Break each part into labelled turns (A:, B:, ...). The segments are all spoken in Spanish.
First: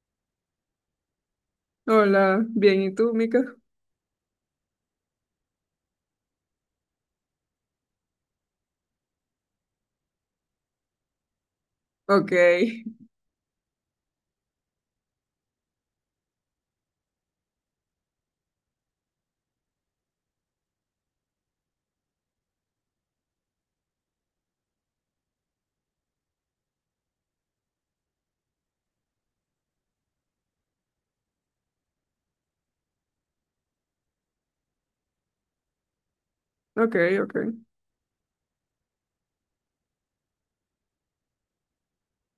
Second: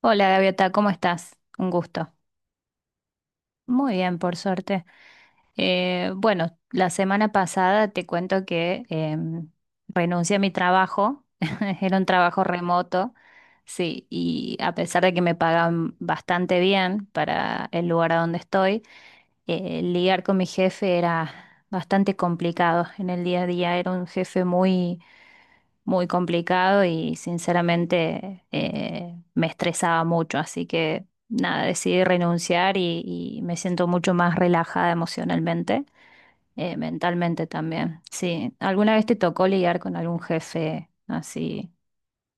A: Hola Gaviota, ¿cómo estás? Un gusto.
B: Hola, bien, ¿y tú, Mica?
A: Muy bien, por suerte. Bueno, la semana pasada te cuento que renuncié a mi trabajo, era un
B: Ok,
A: trabajo remoto, sí, y a pesar de que me pagan bastante bien para el lugar a donde estoy, lidiar con mi jefe era bastante complicado en el día a día, era un jefe muy complicado y sinceramente me estresaba mucho, así que nada, decidí renunciar y me siento mucho más relajada emocionalmente,
B: ok, ok.
A: mentalmente también. Sí, ¿alguna vez te tocó lidiar con algún jefe así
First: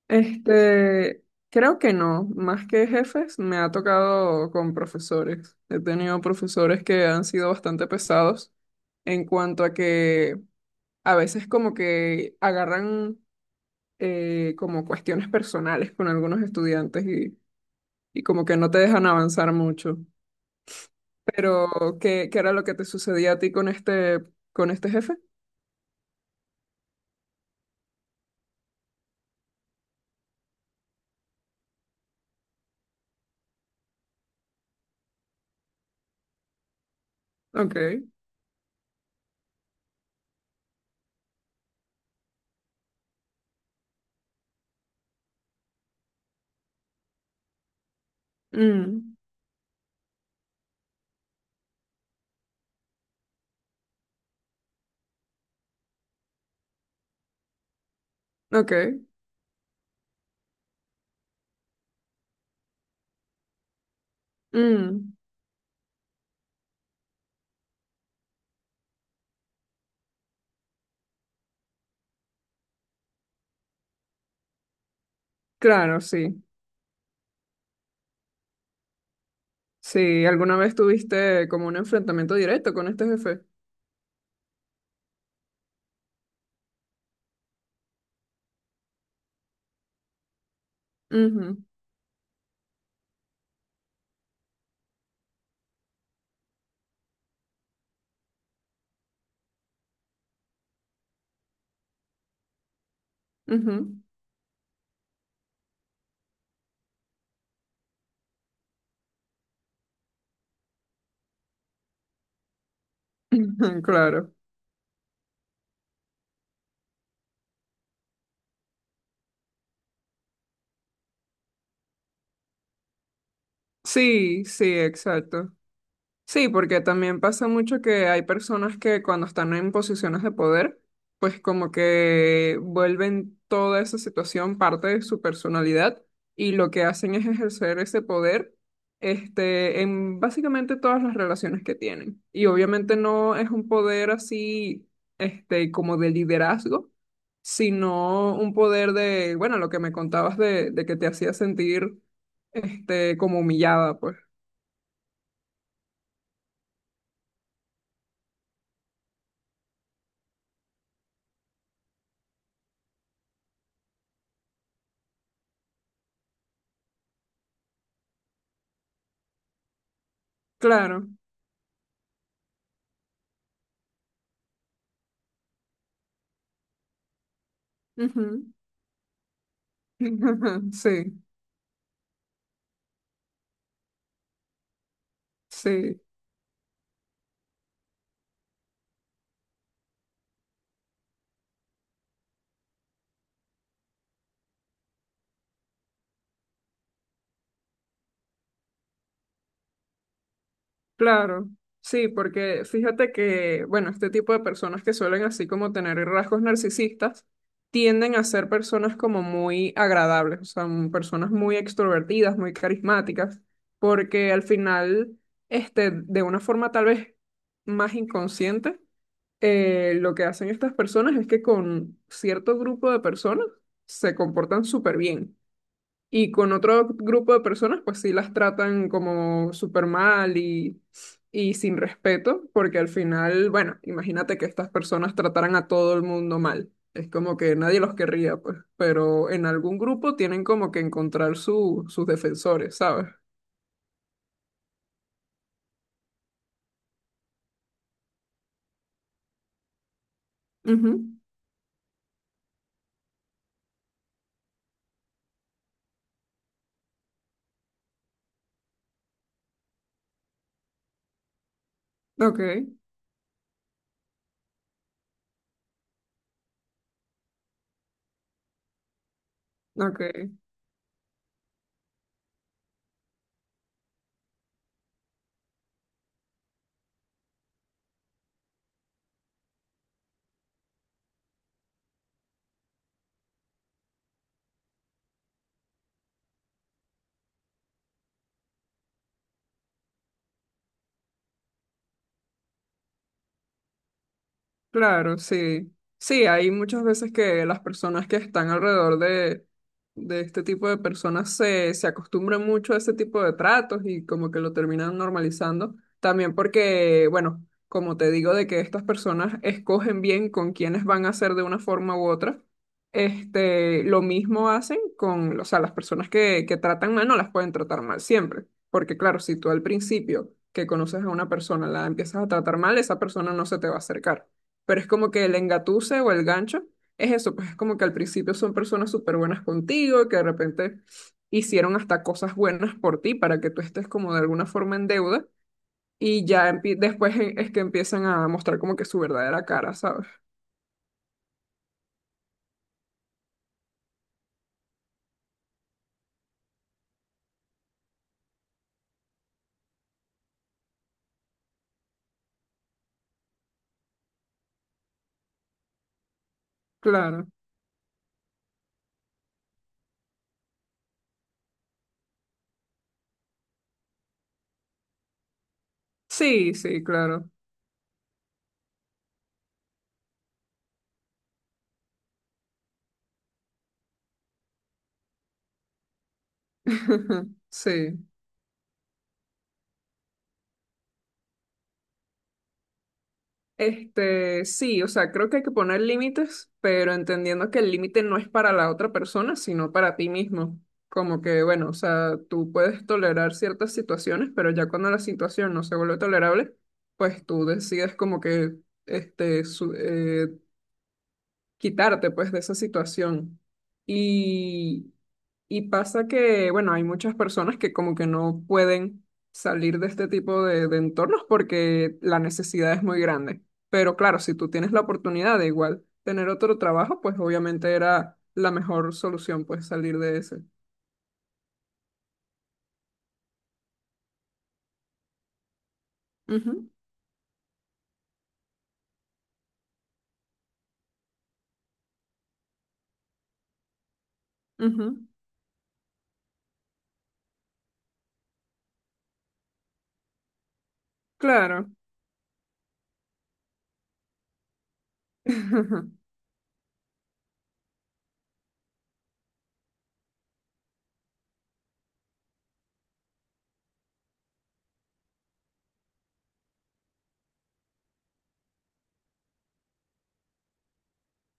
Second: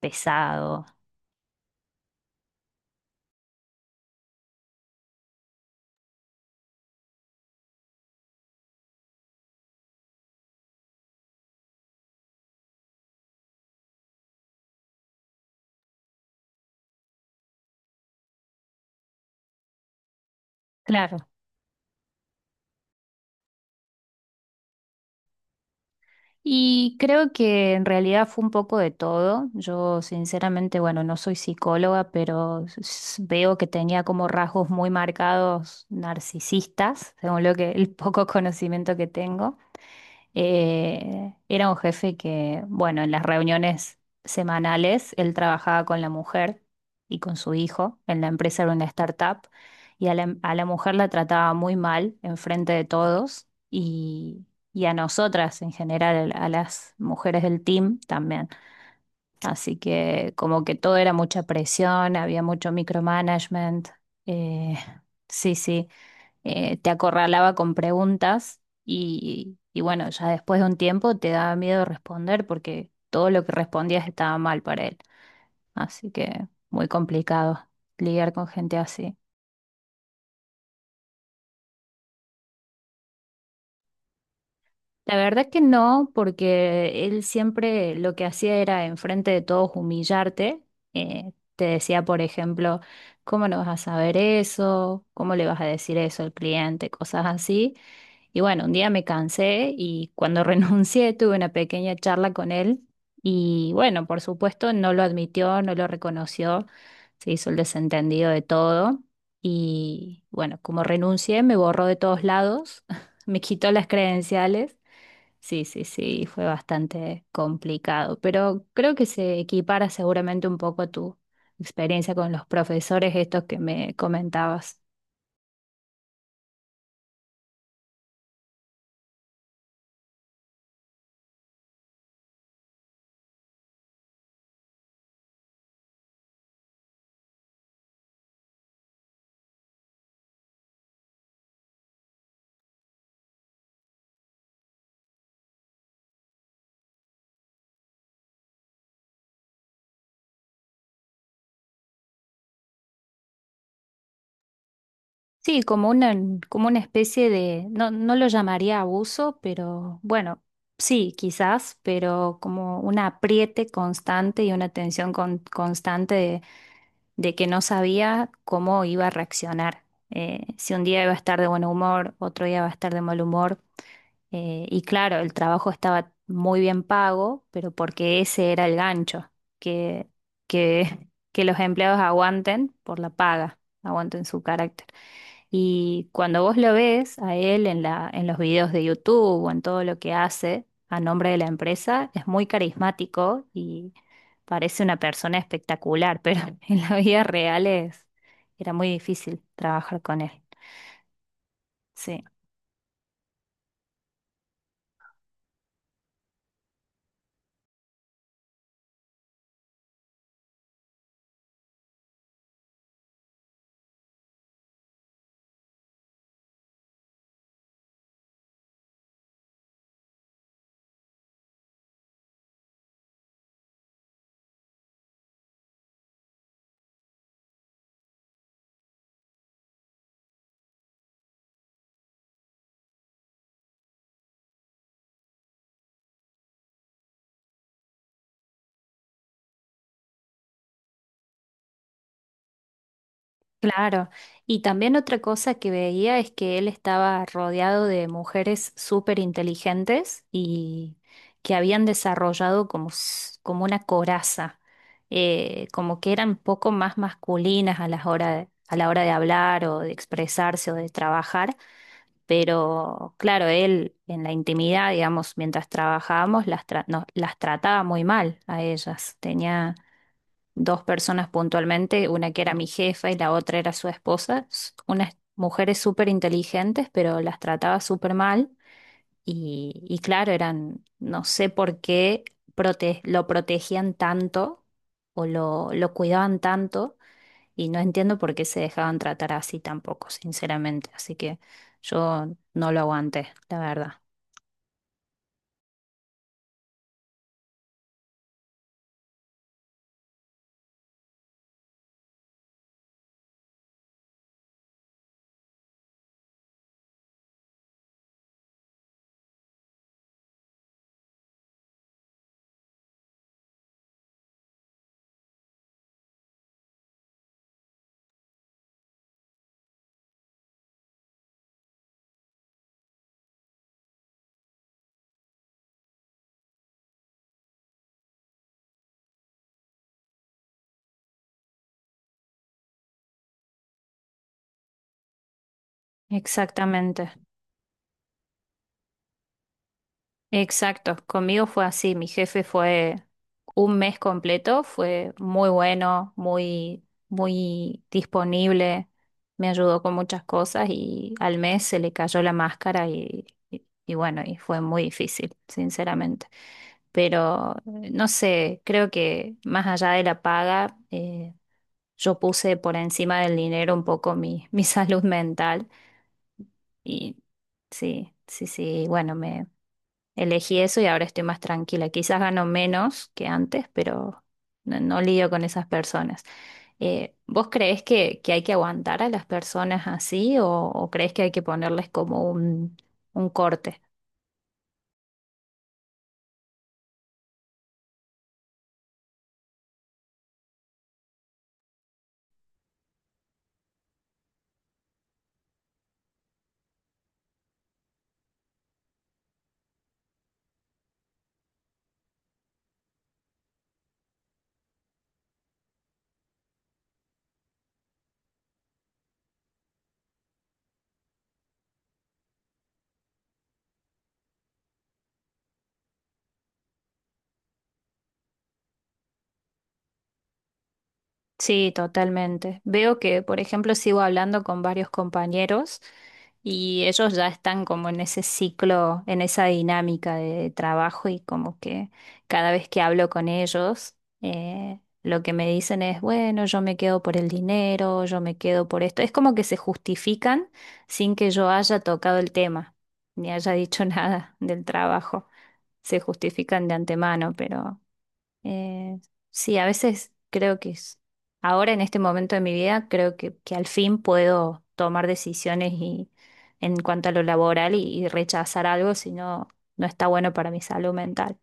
A: pesado?
B: Este, creo que no, más que jefes, me ha tocado con profesores. He tenido profesores que han sido bastante pesados en cuanto a que a veces como que agarran como cuestiones personales con algunos estudiantes y como que no te dejan avanzar mucho.
A: Claro.
B: Pero, ¿qué era lo que te sucedía a ti con este jefe?
A: Y creo que en realidad fue un poco de todo. Yo sinceramente, bueno, no soy psicóloga, pero veo que tenía como rasgos muy marcados narcisistas, según lo que el
B: Ok.
A: poco conocimiento que tengo. Era un jefe que, bueno, en las reuniones semanales él trabajaba con la mujer y con su hijo. En la empresa era una
B: Mm,
A: startup y a la mujer la trataba muy mal enfrente de todos y a nosotras en general, a las mujeres del team también.
B: ok.
A: Así que como que todo era mucha presión, había mucho micromanagement. Eh,
B: Mm,
A: sí, sí Te acorralaba con preguntas y bueno, ya después de un tiempo te daba miedo responder porque todo lo que respondías estaba mal para él.
B: claro,
A: Así que
B: sí.
A: muy complicado lidiar con gente así.
B: Sí, ¿alguna vez tuviste como un enfrentamiento directo con este jefe?
A: La verdad que no, porque él siempre lo que hacía era enfrente de todos humillarte. Te
B: Ujú,
A: decía, por ejemplo, ¿cómo no vas a saber eso? ¿Cómo le vas a decir eso al cliente? Cosas así. Y bueno, un día me cansé y cuando renuncié tuve una pequeña charla con él y
B: ujú.
A: bueno, por supuesto no lo admitió, no lo reconoció, se hizo el desentendido de todo y bueno, como renuncié me borró de todos lados, me quitó las
B: Claro.
A: credenciales. Sí, sí, sí, fue bastante complicado, pero creo que se equipara seguramente un poco a tu experiencia con los profesores estos que me
B: Sí, sí,
A: comentabas.
B: exacto. Sí, porque también pasa mucho que hay personas que cuando están en posiciones de poder, pues como que vuelven toda esa situación parte de su personalidad y lo que hacen es ejercer ese poder, en básicamente todas las relaciones que tienen. Y obviamente no es un poder así, como de liderazgo, sino un poder de, bueno, lo que me contabas de que te hacía sentir, como humillada, pues.
A: Sí, como una especie de, no, no lo llamaría abuso, pero bueno, sí, quizás, pero como un apriete constante y una tensión constante de que no sabía cómo iba a reaccionar. Si un
B: Claro.
A: día iba a estar de buen humor, otro día iba a estar de mal humor. Y claro, el trabajo estaba muy bien pago, pero porque ese
B: Ujú.
A: era el gancho, que,
B: Sí,
A: que los empleados aguanten por la paga, aguanten su carácter.
B: sí,
A: Y cuando vos lo ves a él en los videos de YouTube o en todo lo que hace a nombre de la empresa, es muy carismático y parece una persona espectacular, pero en la vida real es, era muy difícil trabajar con él.
B: claro. Sí,
A: Sí.
B: porque fíjate que, bueno, este tipo de personas que suelen así como tener rasgos narcisistas tienden a ser personas como muy agradables, o sea, personas muy extrovertidas, muy carismáticas, porque al final, de una forma tal vez más inconsciente, lo que hacen estas personas es que con cierto grupo de personas se comportan súper bien. Y con otro grupo de personas, pues sí las tratan como súper mal y sin respeto, porque al final, bueno, imagínate que estas personas trataran a todo el mundo mal. Es como que nadie los querría, pues, pero en algún grupo tienen como que encontrar sus defensores, ¿sabes?
A: Claro, y también otra cosa que veía es que él estaba rodeado de mujeres súper inteligentes y
B: Ujú.
A: que habían desarrollado como una coraza, como que eran poco más masculinas a la hora de, a la hora de hablar o de expresarse o de trabajar,
B: Ok,
A: pero claro, él en la intimidad, digamos, mientras trabajábamos, no, las trataba muy mal a ellas,
B: ok.
A: dos personas puntualmente, una que era mi jefa y la otra era su esposa, unas mujeres súper inteligentes, pero las trataba súper mal y claro, eran, no sé por qué lo protegían tanto o lo cuidaban tanto y no entiendo por qué se dejaban tratar así tampoco, sinceramente, así que yo no lo aguanté, la verdad.
B: Claro, sí. Sí, hay muchas veces que las personas que están alrededor de este tipo de personas se acostumbran mucho a ese tipo de tratos y como que lo terminan normalizando. También porque, bueno, como te digo, de que estas personas escogen bien con quiénes van a ser de una forma u otra. Lo mismo hacen con, o sea, las personas que tratan mal no las pueden tratar mal siempre. Porque claro, si tú al principio que conoces a una persona la empiezas a tratar mal, esa persona no se te va a acercar, pero es como que el engatuse o el gancho es eso, pues es como que al principio son personas súper buenas contigo, que de repente hicieron hasta cosas buenas por ti para que tú estés como de alguna forma en deuda y ya
A: Exactamente.
B: es que empiezan a mostrar como que su verdadera cara, ¿sabes?
A: Exacto, conmigo fue así, mi jefe fue un mes completo, fue muy bueno, muy, muy disponible, me ayudó con muchas cosas y al mes se le cayó la máscara y bueno, y fue muy difícil, sinceramente.
B: Claro.
A: Pero no sé, creo que más allá de la paga, yo puse por encima del dinero un poco mi, mi salud mental
B: Sí, sí,
A: y
B: claro.
A: sí, sí, sí, bueno, elegí eso y ahora estoy más tranquila. Quizás gano menos que antes, pero no, no lidio con esas personas. ¿Vos creés
B: Sí.
A: que hay que aguantar a las personas así o creés que hay que ponerles como un corte?
B: Sí, o sea, creo que hay que poner límites, pero entendiendo que el límite no es para la otra persona, sino para ti mismo. Como que, bueno, o sea, tú puedes tolerar ciertas situaciones, pero ya cuando la situación no se vuelve tolerable, pues tú decides como que, este, su- eh, quitarte pues de esa situación. Y, y pasa que, bueno, hay muchas personas que como que no pueden salir de este tipo de entornos porque la necesidad es muy grande. Pero claro, si tú tienes la oportunidad de igual tener otro trabajo, pues obviamente era la mejor solución, pues salir de ese.
A: Sí, totalmente. Veo que, por ejemplo, sigo hablando con varios compañeros
B: Ujú,
A: y ellos ya están como en ese ciclo, en esa dinámica de trabajo y como que cada vez que hablo con ellos,
B: ujú.
A: lo que me dicen es, bueno, yo me quedo por el dinero, yo me quedo por esto. Es como que se justifican sin que yo
B: Claro.
A: haya tocado el tema, ni haya dicho nada del trabajo. Se justifican de antemano, pero… Eh, sí, a veces creo que es, ahora en este momento de mi vida, creo que al fin puedo tomar decisiones y, en cuanto a lo laboral y rechazar algo si no, no está bueno para mi salud mental.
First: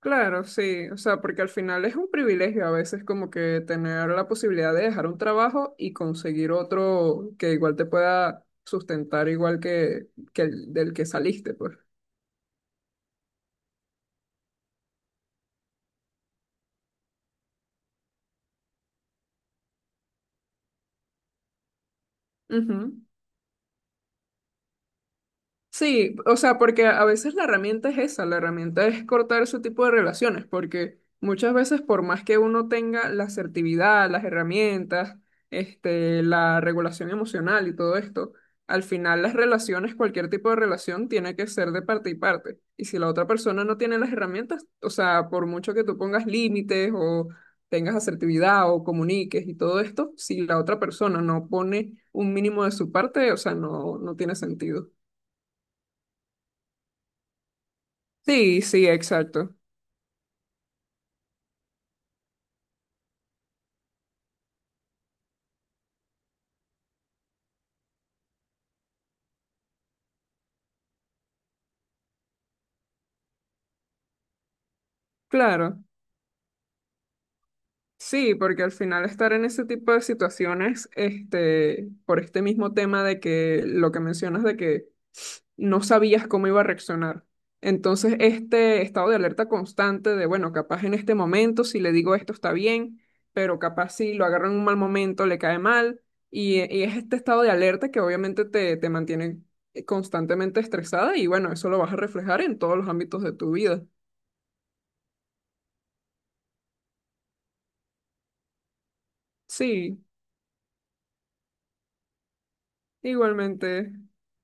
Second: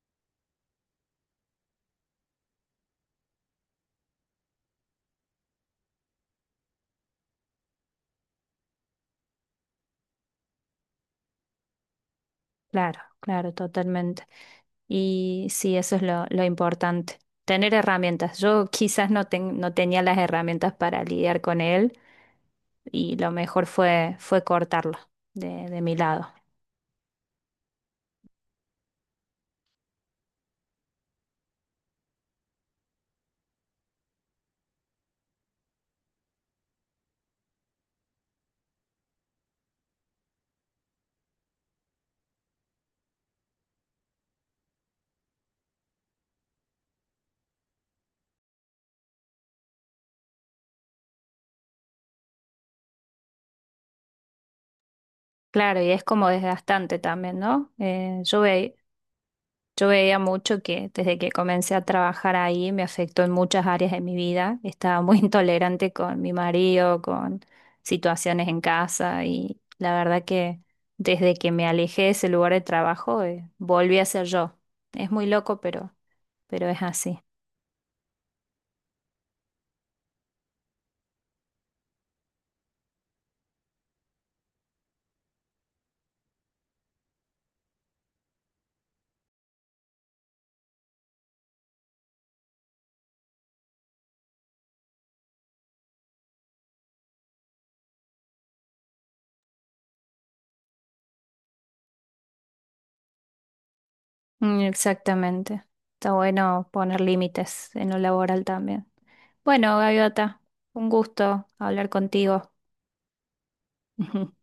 B: Claro, sí, o sea, porque al final es un privilegio a veces como que tener la posibilidad de dejar un trabajo y conseguir otro que igual te pueda sustentar igual que el del que saliste, pues.
A: Claro, claro, totalmente. Y sí, eso es lo importante. Tener herramientas. Yo quizás no tenía las herramientas para lidiar con él
B: Ujú.
A: y lo mejor fue, fue cortarlo de mi
B: Sí,
A: lado.
B: o sea, porque a veces la herramienta es esa, la herramienta es cortar ese tipo de relaciones, porque muchas veces por más que uno tenga la asertividad, las herramientas, la regulación emocional y todo esto, al final las relaciones, cualquier tipo de relación tiene que ser de parte y parte. Y si la otra persona no tiene las herramientas, o sea, por mucho que tú pongas límites o tengas asertividad o comuniques y todo esto, si la otra persona no pone un mínimo de su parte, o sea, no, no tiene sentido.
A: Claro, y es como desgastante también, ¿no?
B: Sí, sí, exacto.
A: Yo veía mucho que desde que comencé a trabajar ahí me afectó en muchas áreas de mi vida. Estaba muy intolerante con mi marido, con situaciones en casa y la verdad que desde que me alejé de ese lugar de trabajo volví a ser yo. Es muy loco,
B: Claro.
A: pero es así.
B: Sí, porque al final estar en ese tipo de situaciones, por este mismo tema de que lo que mencionas de que no sabías cómo iba a reaccionar. Entonces, este estado de alerta constante de, bueno, capaz en este momento si le digo esto está bien, pero capaz si lo agarro en un mal momento le cae mal. Y es este estado de alerta que obviamente te mantiene constantemente estresada y bueno, eso lo vas a reflejar en todos los ámbitos de tu vida.
A: Mm, exactamente. Está bueno poner límites en lo laboral también. Bueno,
B: Sí.
A: Gaviota, un gusto hablar contigo.
B: Igualmente.